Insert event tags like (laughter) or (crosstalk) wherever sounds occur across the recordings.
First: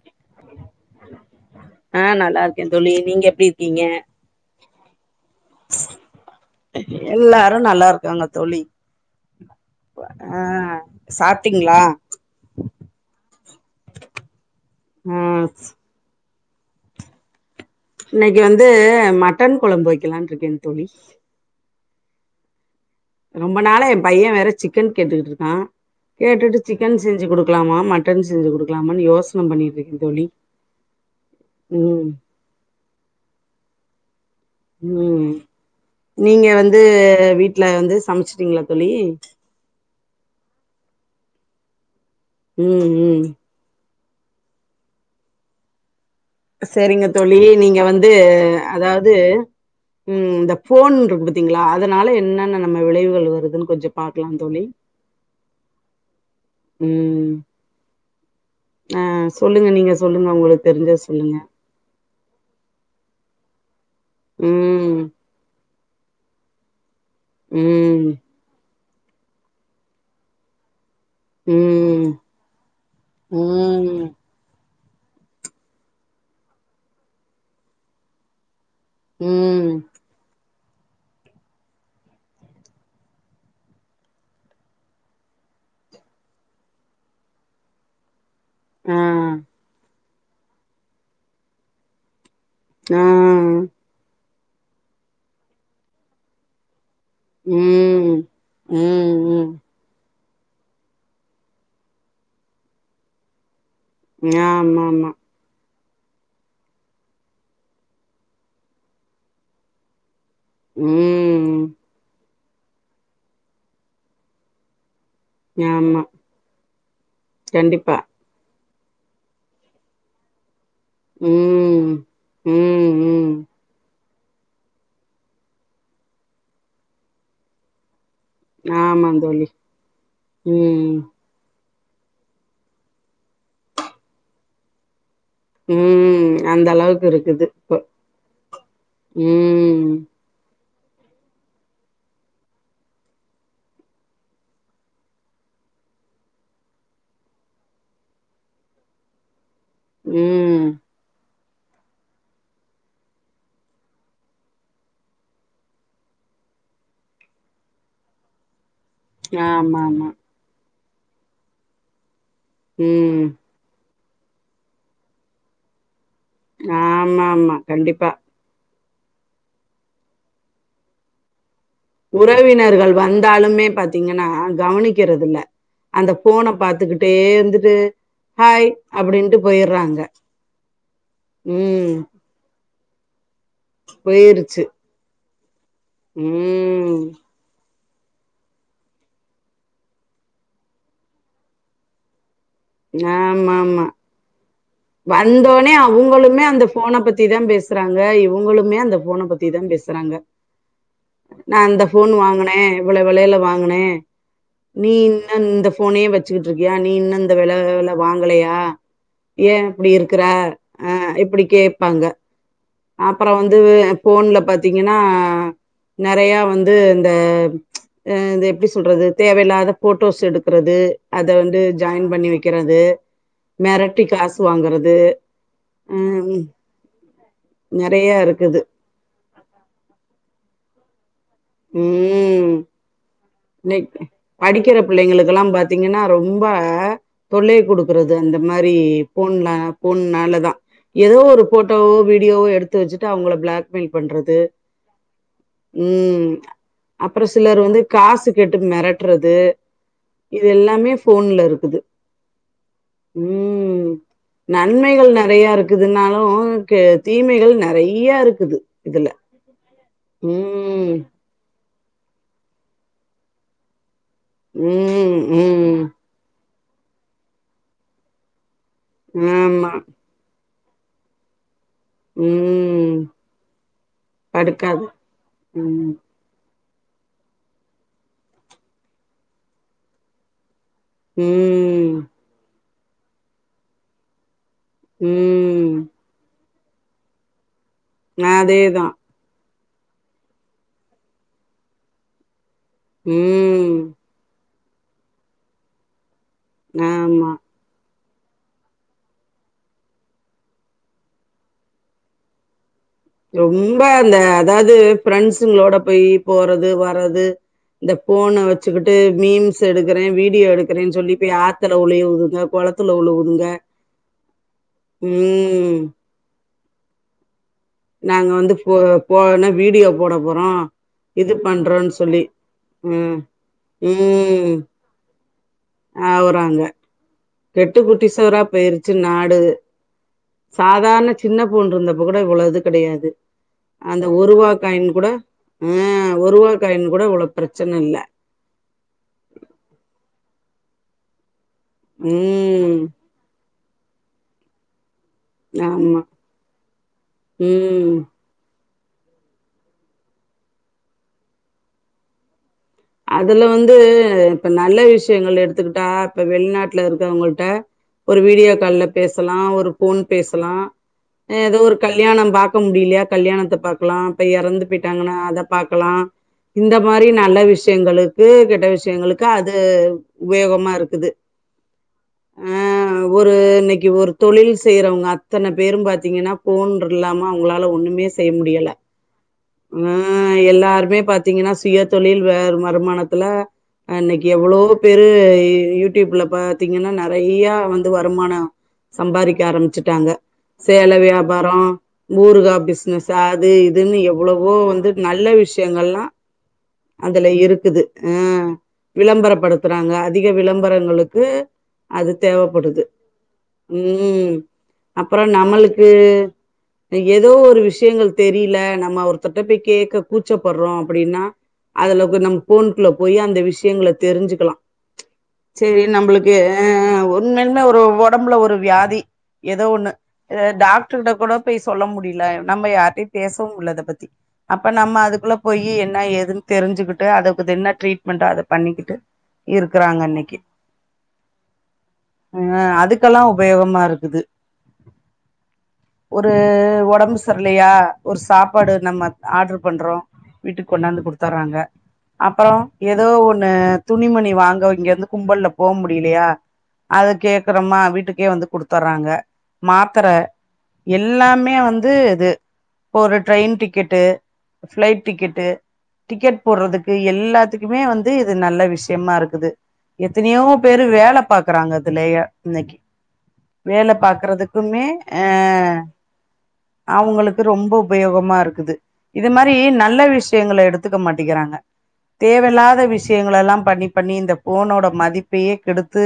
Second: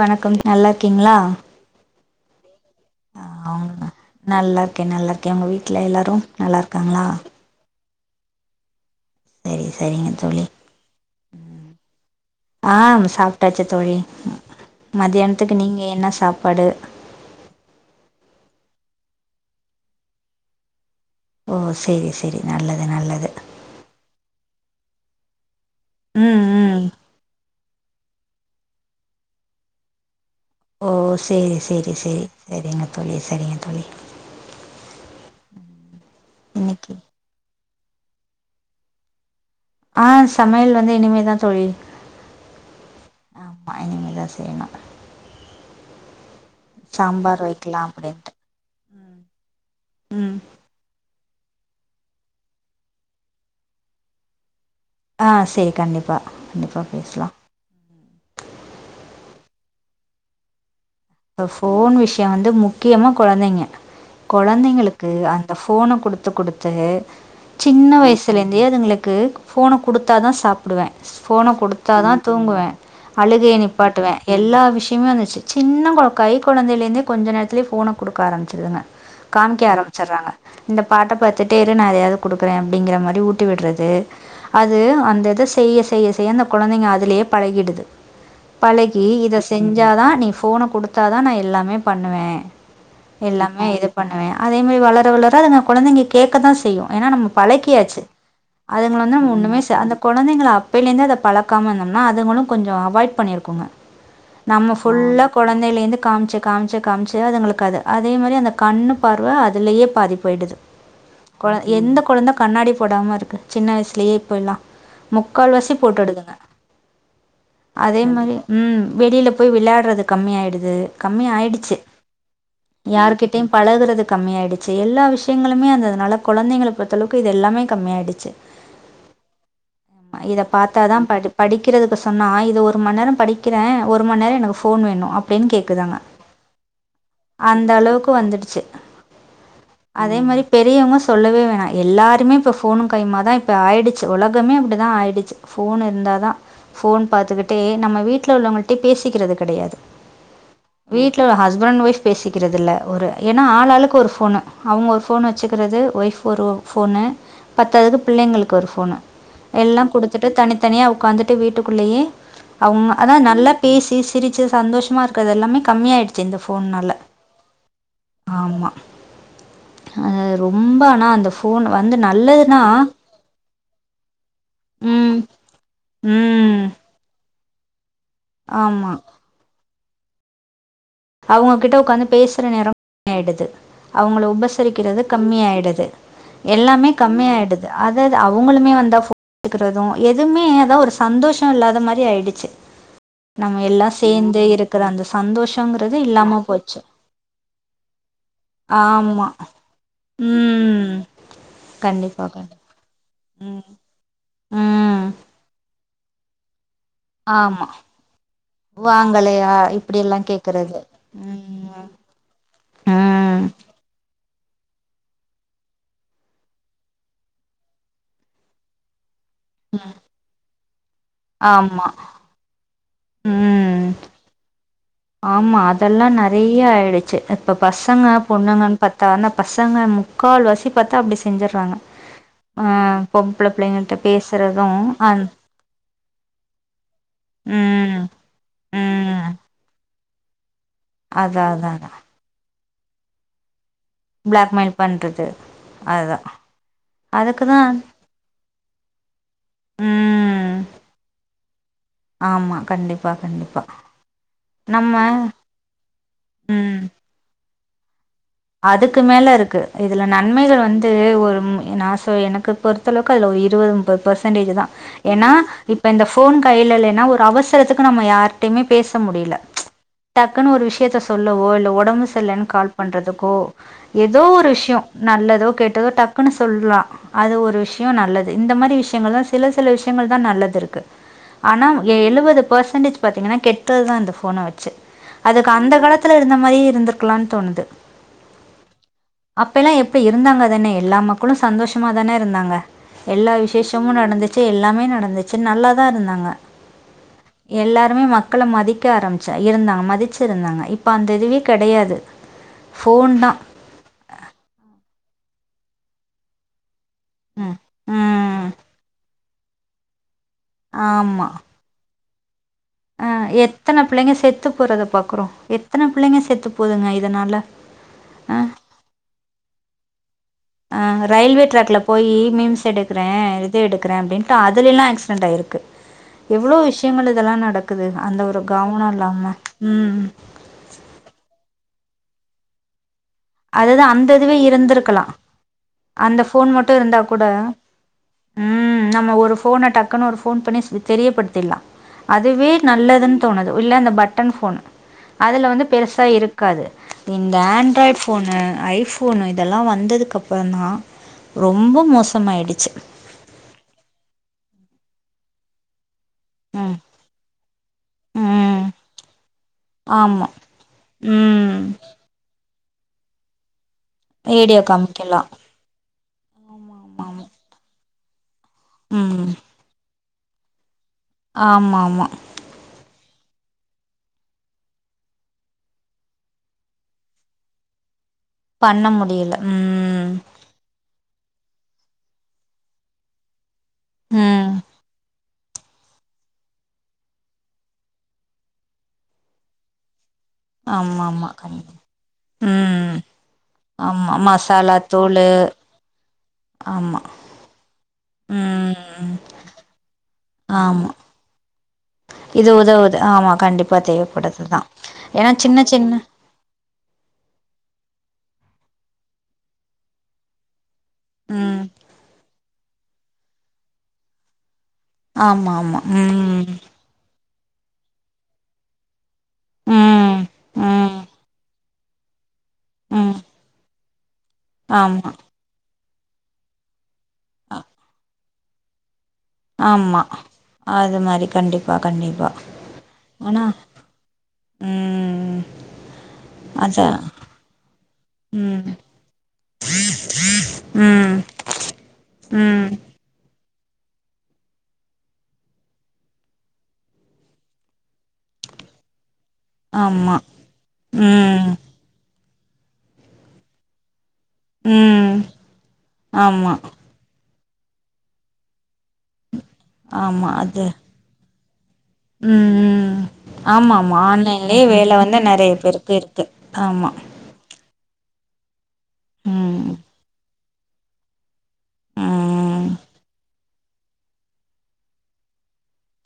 வணக்கம் நல்லார்கீங்ளா ஆ நல்லார் ஆஹ் அவ்ங்க நல்லார்க்கே நல்லார்க்கே உங்க வீட்ல எல்லாரு நல்லார்க்காங்ளா காங்க தோழி செரி செரிங்க ஆ தோழி ம் சாப்ட்டீங்களா ஆஹ் சாப்டாச்சு தோழி ம் மத்யான்துக்கு நீங்க என்ன சாப் படு இன்னைக் வந்து மட்டன் கொழம்பு வெக்கலான்ருக்கேங் தோழி ஓ செரி செரி நல்ல ரொம்ப நாளா எ பைய்ய வேற சிக். கென் கேட்டுக்குட்ருக்கா ம் கேட்டுட்டு ம் சிக்கன் செஞ்சு குடுக்கலாமா ம டன் செஞ்சு குடுக்கலாமான் யோசன பண்ணிட்ருக்கே தோழி ஓ செரி செரி ம் செரி செரிங்க தோழி செரிங்க தோழி ம் நீங்க வந்து இன்னைக்கு வீட்டு வல வந்து சமைச்சுட்டீங்களா தோழி திக் ஜே ஆ சமையல் வந்து இனிமேதா தோழி ம் ம் ஆமா இனிமேதா செய்யணு சரிங்க தோழி சாம்பார் நீங்க வைக்கலா வந்து அப்படின்ட்டு அதாவது ம் ம் இந்த ஃபோன் இருக்கு பாத்திங்களா அதனால என்னன்ன நம்ம விளைவுகள் வருதுன்னு கொஞ்ச பாக்கலாம் தோழி ஆ செரி கண்டிப்பா கண்டிப்பா பேஸ்லா அ சொல்லுங்க நீங்க சொல்லுங்க உங்களுக்கு தெரிஞ்ச இப்ப ஃபோன் விஷய வந்து முக்கியமா குழந்தைங்க ம் குழந்தைங்களுக்கு அந்த ஃபோ ஃபோன குடுத்து குடுத்து சின்ன ம் வயசுல இருந்தே அதுங்களுக்கு க்கு ஃபோன குடுத்தாதா சாப்பிடுவே ஃபோன ம் குடுத்தாதா தூங்குவே அழுகைய ம் நிப்பாட்டுவே எல்லா விஷயம் வந்துச்சு சின்னம் கை குழந்தைலேந்தே கொஞ்ச நேரத்துலயே ஃபோன குடுக்க ஆரம்பிச்சிருதுங்க காமிக்க ம் ஆரம்பிச்சறாங்க இந்த பாட்ட பாத்துட்டே இரு நா எதையாவது குடுக்குறே அப்டிங்கிற மாரி ஊட்டி விடுறது அது அந்த இத செய்ய செய்ய செய்ய அந்த கொழந்தைங்க அதுலயே பழகிடுது ஆ பழகி இத செஞ்சாதா நீ ஃபோன குடுத் த்தாதா நா எல்லாமே பண்ணுவே ஆ எல்லாமே இது பண்ணுவே அதேமாரி வளர வளர அதுங்க கொழந்தைங்க கேட்கதா செய்யு ஏனா நம்ம பழக்கியாச்சு ம் ம் அதுங்கல வந்து நம்ம ம் ஒண்ணுமே செ அந்த கொழந்தைங்கல அப்பேலருந்தே அத பழக்காம இருந்தம்னா அதுங்களு கொஞ்சோ அவாய்ட் பண்ணியிருக்குங்க நம்ம ஆமாமா ஃபுல்லா கொழந் தெர்ல என் காமிச்சு காமிச்ச காமிச்சு அதுங்களுக்கு அது அதே மாரி அந்த கண்ணு பார்வ அதுலயே பாதிப் போய்டுது கொழ ம் எந்த கொழந்த கண்ணாடி போடாம இருக்கு சின்ன வயசுலயே இப்போல்லா முக்கால்வாசி ஆமா போட்டுடுதுங்க கண்டிப்பா அதே மாரி உம் வெளில போய் விளையாடுறது கம்மியாயிடுது கம்மியா ஆயிடுச்சு ம் ம் ம் யார்கிட்டயு பழகுறதுக் கம்மியாடுச்சு எல்லா விஷயங்களுமே அந்ததுனால கொழந்தைங்கள பொறுத்தளவுக்கு இது எல்லாமே கம்மியாயிடுச்சு ஆமாம் தோழி ம் க்கறதுக்கு சொன்னா இது ஒரு மண் நேரோ படிக்கிற ஒரு மண்நேரோ எனக்கு ஃபோன் வேணு அப்படின்னு உம் அந்த அளவுக்கு இருக்குது அந்த ப்ப அளவுக்கு வந்துடுச்சு உம் அதே மாரி பெரியவங்க சொல்லவே வேணா எல்லாருமே இப்ப ஃபோனு கையுமா தா இப்ப ஆயிடுச்சு உலகமே அப்டிதா ஆயிடுச்சு ஃபோன் இருந்தா தா ஃபோன் பாத்துக்கிட்டே நம்ம வீட்ல உள்ளவங்கள்டய பேசிக்கறது கெடையாது உம் வீட்ல ஒரு ஹஸ் பண்ட் ஒய்ஃப் பேசிக்கிறது இல்ல ஒரு ஏனா ஆளாளுக்கொரு ஃபோனு அவங்க ஒரு ஃபோனு வச்சுக்கிறது ஒய்ஃப் ஒரு ஃபோனு பத்தாதுக்கு பிள்ளைங்களுக்கு ஒரு ஃபோ போனு எல்லா ஆமாமா குடுத்துட்டு தனித் தனியா உக்காந்துட்டு வீட்டுக்குள்ளையே அவ்ம்மா அதா ம் நல்லா பேசி சி சிரிச்சு சந்தோஷமா இருக்கறது எல்லாமே கம்மியாயிடு ஆமா ஆமா கண்டிப்பா அஹ் ரொம்ப ஆனா அந்த ஃபோ உறவினர்கள் வந்தாலுமே பாத்தீங்கன்னா ம் கவனிக்கறது இல்ல அந்த ஃபோன ம் பாத்துக்கிட்டே இருந் துட்டு ஹாய் அப்டின்ட்டு போயிரு றாங்க அவங்ககிட்ட உட்கார்ந்து பேசுற நேரோ மேடுது அவங்கள போயிருச்சு உபசரிக்கிறது கம்மியாயிடுது எல்லாமே ம் கம்மியாயிடுது அஹ் அதாது அவங்களுமே வந்தா ஃபோன் (inaudible) கிறது எதுமே அதா ஒரு சந்தோஷ இல்லாத மாரி ஆயிடுச்சு நம்ம ஆமாமா எல்லா சேர்ந்து இருக்குற அந்த சந்தோஷ் (inaudible) அவங்களுமே அந்த ஃபோன பத்தி தா பேசுறாங்க இவங்களுமே அந்த ஃபோன ஆமாம் பத்தி தா பேசுறாங்க ம் நா அந்த ஃபோன் கண்டிப்பாக வாங்குன கண்டிப்பாக வளையல ம் வாங்குன நீ ம் இன்ன இந்த ஃபோனே வச்சிட்டு இருக்கியா நீ ஆமாம் (unintelligible) வாங்கலையா வாங்கலையா ஏன் அப்படி இருக்குற இப்படியெல்லாம் கேட்குறது ஆஹ் இப்படி ம் கேட்பாங்க அப்பறோ ம் வந்து ஃபோன்ல பாத்தீங்கன்னா நெறையா வந்து இந்த எப்டி சொல்றது தேவயில்லாத போட்டோஸ் எடுக்குறது அத வந்து ஆமாம் ஜாயின் பண்ணி வெக்கிறது ம் மிரட்டி காசு வாங்குற ஆமா அதெல்லாம் நெறைய ஆயிடுச்சு இப்ப பசங்க நெறையா இருக்குது. பொண்ணுங்கன்னு பத்தானா பசங்க முக்கால் வாசி பாத்தா அப்டி செஞ்சறாங்க ம். ஆ பொம்பள பிள்ளைங்கள்ட்ட (unintelligible) பேசுறது படிக்கிற அந் பிள்ளைங்களுக்குல்லாம் பாத்தீங்கன்னா ரொம்ப தொல்லை ம் கொடுக்கறது அந்த மாதிரி ம் ஃபோன்லாம் ஃபோன் னால தான் ஏதோ ஒரு அதா அதா அதா போட்டோவோ வீடியோவோ எடு த்து வச்சுட்டு அவங்கள பிளேக் மேல் பண்றது பிளாக்மெயில் பண்றது அதா உம் அப்புறம் அதுக்குதா சிலர் வந்து காசு கேட்டு மிரட்டுறது இது ம் எல்லாமே ஃபோன்ல இருக்குது ஆமா கண்டிப்பா கண்டிப்பா உம் நம்ம நன்மைகள் நிறைய இருக்குதுனாலும் ம் தீமைகள் நெ றைய இரு அதுக்கு மேல இருக்கு இதுல நன்மைகள் வந்து ம் ஒரு நான் ஸா எனக்கு பொறுத்தளவுக்கு அதுல இருபது முப் பது பர்சன்டேஜ் தான் ம் ஏன்னா ம் இப்ப இந்த ஃபோனு கைல இல்லன்னா ஒரு அவசரத்துக்கு நம்ம யார்டையுமே பேச முடியல ஆமா டக்குன்னு ஒரு விஷய த்த சொல்லவோ இல்ல உட உடம்பு செல்லன் கால் ம் பண்றது கோ எதோ ஒரு விஷ்யோ படுக்காது நல்லதோ கேட்தோ ம் டக்குனு சொல்லா அது ஒரு விஷ்யோ நல்லது இந்த மாரி விஷ்யங்கள் தா சில சில விஷ்யங்கள் தா நல்லது இருக்கு ஆனா எ ம் எ ழுவது போசன்டேஜ் பாத்திங்கன்னா கெட்டது தான் இந்த ஃபோன வச்சு அதுக்கு அந்த ம் காலத்துல இருந்த மாரி இருந்துருக்லான் தோணுது மாதேதா அப்பயெல்லா எப்டி இருந்தாங்க தானே எல்லா மக்களும் சந்தோஷ்மா தான இருந்தாங்க எல்லா ம் விஷேஷமு நடந்துச் எல்லாமே நடந்துச்சு நல்லா தா இருந்தாங்க ஆமா க்கள மதிக்க ஆரம்ச்சா இருந்தாங்க மதிச்சிருந்தாங்க இப்ப அந்த இதுவ கடையாது ரொம்ப இந்த அதாது ஃப்ரெண்ட்ஸ் சுளோட போயி போறது வர் ம் இந்த ஃபோன ம் வச்சுக்குட்டு மீம் செடுக்குறே வீட் வீ எடுக்குறே சொல்லி பேய் ஆத்துல உலேவு உதப் அ எத்தன பிள்ளைங்க செத்து போறத பாக்குறோ ம் எத்தன பிள்ளைங்க செத்து போதுங்க இதனால நாங்க வந்து போ ஃபோன வீடியோ போட போறோ அ இது ரயில்வே ட்ராக்ல பண்றோன்னு போயி சொல்லி மீம்ஸ் எடுக்குறே ம் இது எடுக்குற அப்டின்ட்டு ம் அதுலெல்லா ஆக்சிடென்ட் ஆய்ருக் ஆவுறாங்க கெட்டு நடக்குது அந்த ஒரு குட்டிசுவுரா கவனோ பேய்ருச்சு இல்லாம நாடு ம் சாதார்ண சின்ன ஃபோன்ருந்தப் கூட இவுளோ இது கடயாது அதுதா அந்த இதுவே இருந்துருக்குலா ஆ அந்த ஃபோன் ஒருவா மட்டு காயின் இருந்தா கூட இவ்ளோ பிரச்சன இல்ல ம் நம்ம ஒரு ஃபோன டக்குனு ஒரு ஃப் ஃபோன் பண்ணிஸ் வித் தெரியப்பட்த்தில்லா அதுவே ம் நல்லதுன் தோணுது உள்ள அந்த பட்டன் ஃபோன் அதுல வந்து ஆமா பெருசா இருக்காது இந்த ஆண்ட்ராய்ட் ம் ஃப் அ ஐஃபோனு இதல்லா வந்ததுக்கப்புறந்தா ரொம்ப மோசமாய்டுச்சு அதுல வந்து இப்ப நல்ல விஷ்யங்கள் எடுத்துகிட்டா இப்ப ம் வெள்நாட்ல இருக்கறவ்ங்குள்ட்ட ஒரு வீடியோ ம் கால்ல பேசுலா ஒரு ஃபோன் ஆமா பேசுலா ஏதோ ம் ஒரு கல்யாணம் பார்க் கு முடில்யா கல்யாணத்த பாக் க்லா இப்ப வீடியோ எறந்து பேயிட்டாங்கனா காமிக்கலா அத பாக்கலா ஆமா இந்த ஆமா மாரி ஆமா நல்ல விஷ் பெண்களு கு கெட்ட விஷ்யங்களுக்கு அது உபயோகமா இருக் ஆமாம்மா அஹ் ஒரு இன்னிக்கு ஒரு தொழில் செய்றவங்க அத்தன பேரும் பாத்தீங்கனா போன் ட்ருல்லாம அவுங்களால ஒண்ணுமேஸ் செய் முடியல பண்ண முடியல ஆ ம் எல்லாருமே பா தீங்கனா சுய தொழில் வே வருமானத்துல அ இன்னக்கி ம் எவுளோ பேரூ இ யூடியூப்ல பாத்தீங்கனா நறைய்யா வந்து வருமானொ சம்பாரிக்க ஆரமிச்சுட்டாங்க சேல ஆமா ஆமா வியாபாரோ கண்டிப் ஊறுகா ம் பிஸ்னஸ்ஸு அது இதுன்னு ஆமா எவ்ளவோ மசாலா வந்து தூளு நல்ல விஷ்யங்கள்லா ஆமா அதுல இரு குது அ ம் விளம்பரப்படுத்தறாங்க அதிக ஆமா விளம்பரங்களுக்கு அது இது தேவப்படுது உதவுது ஆமா கண்டிப்பா ம் தேவப்படுதுதா அப்புறோ ஏனா சின்ன நம்மளுக்கு சின்ன ஏதோ ஒரு விஷ்யங்கள் தெரில நம்ம ஒர்தர்ட்ட போய் கேக்க கூச்சப்பட்றோ ப்டின்னா ம் அதுல கு நம் போன்குல்ல போயி அந்த விஷ்யங்கள தெரிஞ்சுக்கலா ஆமா ஆமா செரி நம்புளுக்கு ம் அ அ ஒன்னன் ஒரு ஒடம்புல ஒரு வியாதி எதோ ஒண்ணு ம் அ ம் டாக்டர்க்ட்ட கூட போயி சொல்ல முடில நம்ப யார்ட்டியு ம் பேசவும் முல்ல அத பத்தி அப்ப நம்ம ஆமா அதுக்குள்ள போயி என் ன்ன ஏதுன் தெரிஞ்சுக்கிட்டு அத அது என்ன ட்ரீட்மெண்ட்டோ அத பண்ணிக்கிட்டு ஆமா இருக்கறாங்க இன்னக்கி அது மாரி கண்டிப்பா கண்டிப்பா அஹ் அதுக்கெல்லா ஆனா உபயோகமா இருக்குது ம் ஒரு அதா ஒடம்பு சர்லையா ஒரு ம் சாப்பாடு நம்மத் ஆட்ரு பண்றோ வீட்டுக் கொண்டாந்து ம் குடுத்தர்றாங்க அப்பறோ ம் எதோ ஒ ன்ன துணிமணி வாங்க இங்கந்து கும்பல்ல போவ் முடிலியா அத கேக்கறமா வீட்டு கே வந்து குடுத்தர்றாங்க மாத்தர ஆமா ம் எல்லாமே வந்து இது இப்ப ஒரு ட்ரெயின் டிக்கெட்டு ஃபிளைட் ம் டிக்கெட்டு டிக்கெட் ஆமா போட்றதுக் எல்லாத்துக்குமே வந்து இது நல்ல விஷ் யம்மா இருக்குது ஆமா எத்தனையோ அது பேரு வேல பாக் க்குறாங்க இதுலேயே ம் இன்னைக்கு ம் ஆமா வேல ஆமா ஆன்லைன்லயே பார்குறதுக்குமே வேல வந்து ஆ நெறைய பேருக்கு இருக்கு ஆமா அவங்களுக்கு ரொம்பொ உபயோகமா இருக்குது இது மாரி ம் நல்ல விஷ் எங்கள எடுத்துக்க மாட்டிக்கிறாங்க தேவ ம் இல்லாத விஷயங்களலாம் பண்ணி பண்ணி இந்த போனோட மதிப்பையே கெடுத்து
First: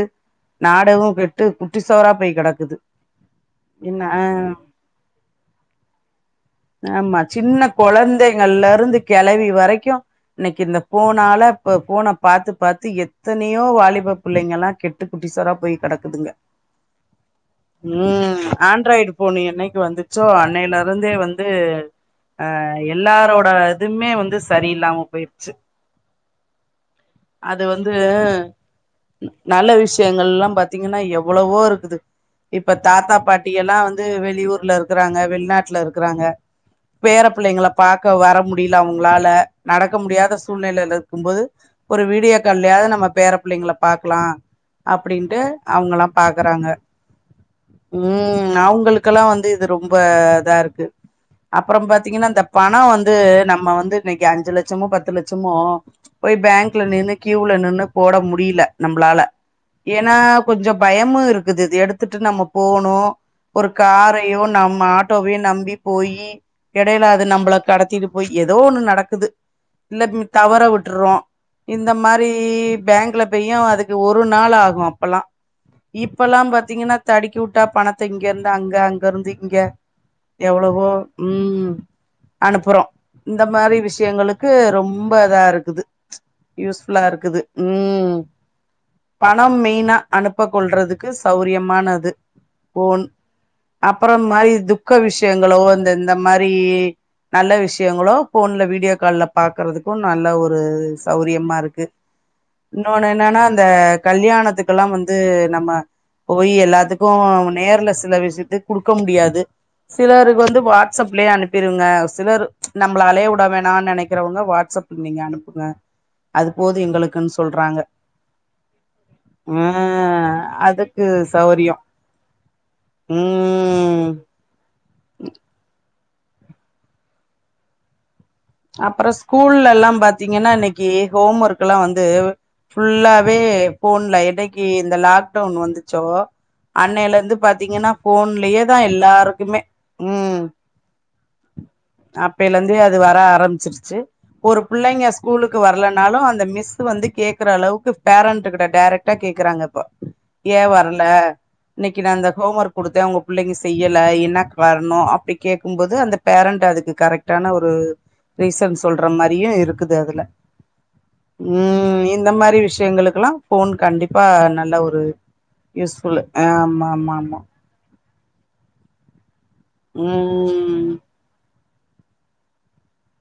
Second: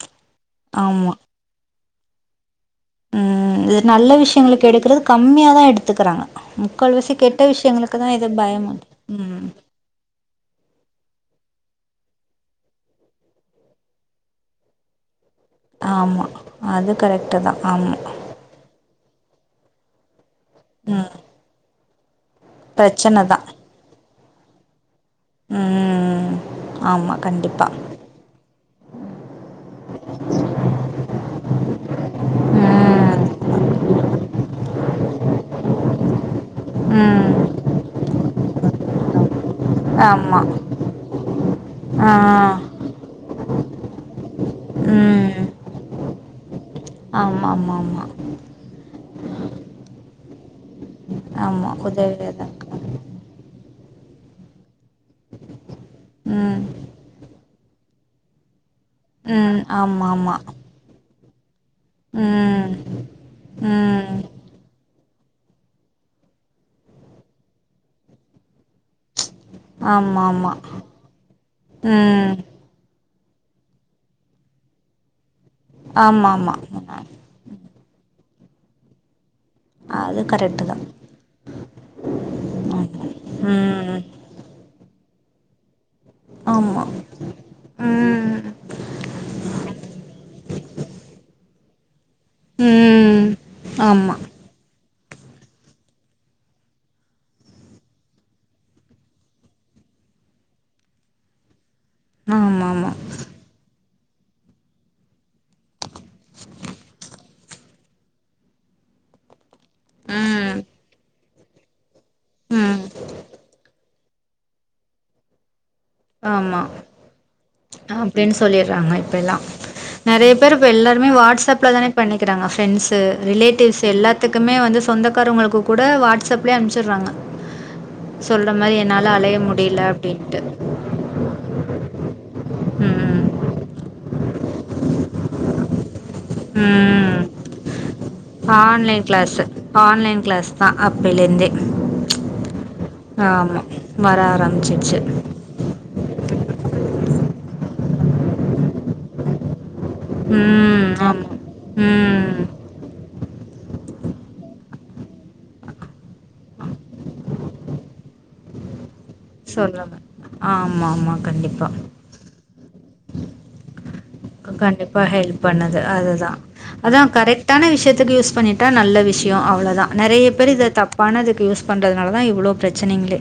நாடகொ கெட்டு கு ட்டு சோரா பை கெடக்குது உம் இது என்ன நல்ல விஷயங்களுக்கு எடுக்கறது கம்மியாதா எடுத்துக்குறாங்க முக்கால் வசி ஆமா கெட்ட சின்ன விஷயங்களுக்குதா இது கொழந்தைங்கள்ல பயம இருந்து உம் கெளவி வரைக்கு இன்னைக்கு இந்த போனால ப் போன பாத்து பாத்து எத்தனையோ வாலிப பிள்ளைங்கல்லா கெட்டு குட்டிசரா போய் ஆமா கடக்குதுங்க அது கரெக்ட்டு தா ஆமா உம் ஆண்ட்ராய்டு ஃபோணு என்னைக்கு வந்துச் சோ அன்னையில ம் இருந்தே வந்து அஹ் பிரச்சன தா எல்லாரோட இதுமே வந் சரியில்லாமப் போய் சு ம் ஆமா அது கண்டிப்பா வந்து நல்ல விஷயங்கள் எல்லா பாத்தீங்கன்னா எவ்வளவோ இருக்குது இப்ப தாத்தா ம் பாட்டி எல்லா வந்து வெளியூர்ல இருக்கிறாங்க வெளிநாட் ல இருக்கிறாங்க பேற ம் பிள்ளைங்கள பாக்க வர முட் டில அவுங்களால ந க்க முடியாத ஆமா சூழ்நிலைல இருக்கும் போது ஒரு ஆ வீடியோ கால்ல ஆது நம்ம பேர பிள்ளைங்க பாக்கலா அப்டின்ட்டு ம் அவங்கல்லா பாக்குறாங்க ஆமா ஆமா ஆமா உம் அவங்களுக்குல்லா வந்து இது ரொம்ப இதா இருக் கு ஆமா அப்புறம் பாத்தீங்கன்னா உதவியா இந்த தா பணோ இருக்காங்க வந்து நம்ம வந்து இன்னைக்கு அஞ்சு லட் சமோ பத்து லட்சமோ போய் ம் பேங்கல நின்னு கியூலநின் னு போட முடியில நம்மளால ம் ஆமா ஏன்னா ஆமா கொஞ்சொ பயமு இரு க்குது இது எடுத்துட்டு நம்ம ம் போகனு ஒரு ம் காரையோ நம்ம ஆ ட்டோ வையோ நம்பி போயி எடையில அது நம்மள கடத்திட்டு போய் ஏதோ ஒண்ணு நடக்குது இல்ல ஆமா ம் ஆமா தவற விட்டுறோ இந்த மாரி ம் பேங்க்ல அப்பயு அதுக்கு ஒரு நாள் ஆகு அப்பல்லா ஆமா இப்பெல்லா பாத்தீங்கன்னா ஆமா தடுக்கி விட்டா பணத்தை இங்கருந்து அங்க அங்கருந்து இங்க அது கரெக்ட்டு தா எவ்ளோவோ உம் ஆமா அனுப்புறோம் இந்த மாரி ம் விஷயங்களுக் ரொம்ப இதா இருக்குது ஆமா யூஸ்புல்லா இருக்குது உம் ம் பணம் மெயினா அனுப்பக் கொள்றதுக்கு சௌரியமா ஆனது போன் ம் ஆமா அப்பறம் மாரி துப் பக்க விஷயங்களோ இந்த இந்த மாரி நல்ல விஷயங்களோ போன்ல வீடியோ கால்ல பாக்கறதுக்கும் நல்ல ஒரு சௌரியமா இருக்கு ஆமா ஆமா இன்னொன்னு என்னன்னா அந்த கல்யாணத்துக்கெல்லாம் வந்து நம்ம போய் எல்லாத்துக்கு நேர்ல சில விசிட்டு குடுக்க முடியாது சிலருக்கு ம் வந்து வாட்ஸ்அப்லயே அனுப் பெருவுங்க (unintelligible) சிலர் ம் நம்மள அழையவுட வேணான்னு நெனைக் இருக்குறவுங்க வாட்ஸ்அப்ல நீங்க அனுப்புங்க அது ஆமா போது எங்களுக்குன்னு சொல்றாங்க அப்டின்னு சொல்லிறாங்க இப்ப எல்லா ஆ நெறய பேரு இப்ப அதுக்கு எல்லாருமே வாட்ஸ்அப்ல சௌரியோ தானே பண்ணிக்கிறாங்க ஃபிரண்ட்ஸ் ரிலேட்டிவ்ஸ் ம் எல்லாத்துக்குமே வந்து சொந்தக் காரங்வுகளுக்கு கூட வாட் ஸ்அப்லயே அனுப்ச்சுறாங்க சொல்ற மாரி என்னால அலைய முடியல அப்டின்ட்டு கி ஹோம் ஒர்க் எல்லா வந்து ம். ஃபுல்லாவே எப் போன்ல என்னைக்கி இந்த லாக்டவுன் வந்து சோ அண்ணையில ம். இருந்து பாத்தீங்கன்னா போன்லயே தா ஆன்லைன் கிளாஸு. எல்லாருக்குமே ஆன்லைன் ம் கிளாஸ் தான் அப்பைலேருந்தே. அப்பேல இருந்து அது வர ஆ ஆமா. அம்பிச்சிருச்சு வர ஒரு ஆரம்பிச்சிடுச்சு. பிள்ளைங்க ஸ்கூலுக்கு வரலனாலு அந்த மிஸ் வந்து கே க்குற அளவுக்கு பேரண்ட்டு கிட்ட டரக்டா கேக்குறாங்க இப்ப ஏ ம். வரல ஆமா. இன்னைக்கு நா இந்த ம். ஹோம் ஒர்க் குடுத்தே ஒ பிள்ளைங்க செய்யல என்ன வரணு அப்டி கேக்கும்போது அந்த பேரண்ட் டு அதுக்கு கரெக்ட்டான ஒரு ரீசன்ஸ் சொல்ற மாரியு இருக்குது சொல்லுங்க. அதுல ஆமாமா. கண்டிப்பா. ம் இந்த மாரி விஷயங்களுக்குல்லா போன் கண்டிப் கண்டிப்பா ஹெல்ப் பண்ணுது அதுதா ஆமா அதா ஆமா ஆமா கரெக்டான விஷயத்துக்கு யூஸ் பண்ணிட்டா நல்ல விஷ் யோ அவ்ளோதா நெறையா பேர் இது ம் தப்பானதுக்கு யூஸ் பண்ணுறனாலதா இவ்ளோ ப்ரச்சனைங்களே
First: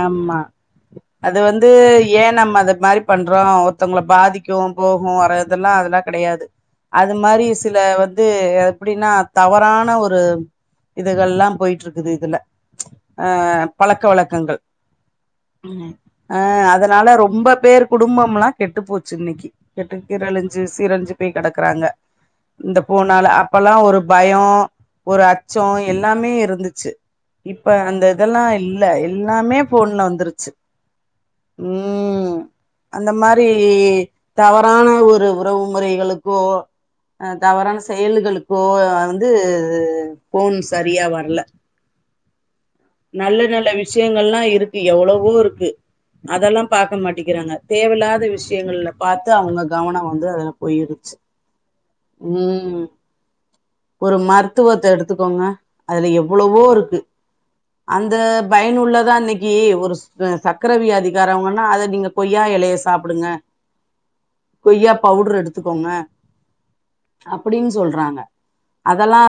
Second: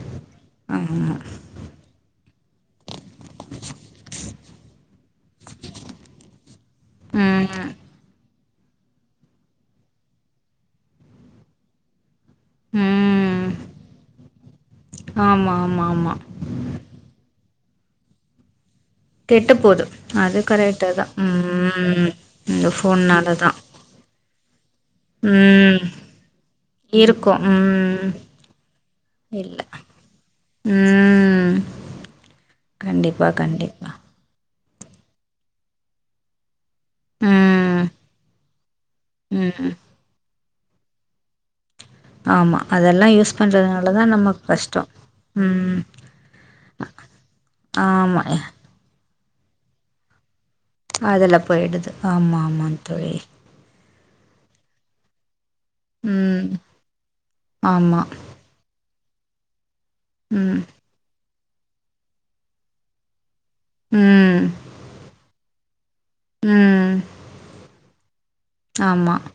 ஆமா அது வந்து ஏ நம்ம அது மாரி பண்றோ ஒருத்தவுங்கள பாதிக்கு போகும் வர இததெல்லா அதெல்லா கெடையாது அது மாரி ம். சில வந் இது எப்டின்னா தவறான ஒரு இதுகள்ல்லா போய்ட்றுக்குது இதுல அ ம். பழக்க வழக் கங்கள் ஆமா, ஆமா, ம் ஆமா. அ அதனால ரொம்ப வேர் குடும்பம்லா கெட்டுப்போச்சு இன்னைக்கு போது. கெட்டு அது கீரழிஞ்சு கரெக்ட்டு சீரஞ்சு தான். போய் கெடக்குறாங்க ம். இந்த போனால ஃபோன்னால தான். அப்பல்லா ஒரு பயோ ஒரு அச்சோ ம். எல்லாமே இருந்துச்சு இருக்கும். இப்ப அந்த ம். இதெல்லா இல்ல எல்லாமே இல்ல. போன்ல வந்துருச்சு ம். ம் அந்த கண்டிப்பா, மாரீ கண்டிப்பா. தவ ப்பான ஒரு உறவு முறைகளுக்கோ அ தவறான ம். செயல்களுக்கோ வந்து ம். போன் சரியா வர்ல ஆமா அதெல்லா யூஸ் பண்றதுனால தான் விஷயங்கள்லா நமக்கு இருக்கு கஷ்டம் எவ்ளவோ இருக்கு ம் அதெல்லா பாக்க மாட்டேிக்கிறாங்க ஆமா தேவயில்லாத விஷயங்கள பாத்து அவுங்க கவனோ வந்து போயிருச்சு அதெல்லா போயிடுது ஆமா ஆமாங் ம் தோழி ஒரு மருத்துவத்த எடுத்துக்கோங்க அதுல ம் எவ்ளோவோ இருக்கு ஆமா அந்த ன்னு உள்ளதா இன்னைக்கி ஒரு ப ம் சக்கர வியாதிக் காரவுங்கன் அத நீங்க கொய்யா எலைய சாப்புடுங்க ம் கொய்யா பவுடர் எடுத்துக்கோங்க ம் அப்டின்னு சொல்றாங்க ஆமா அதெல்லா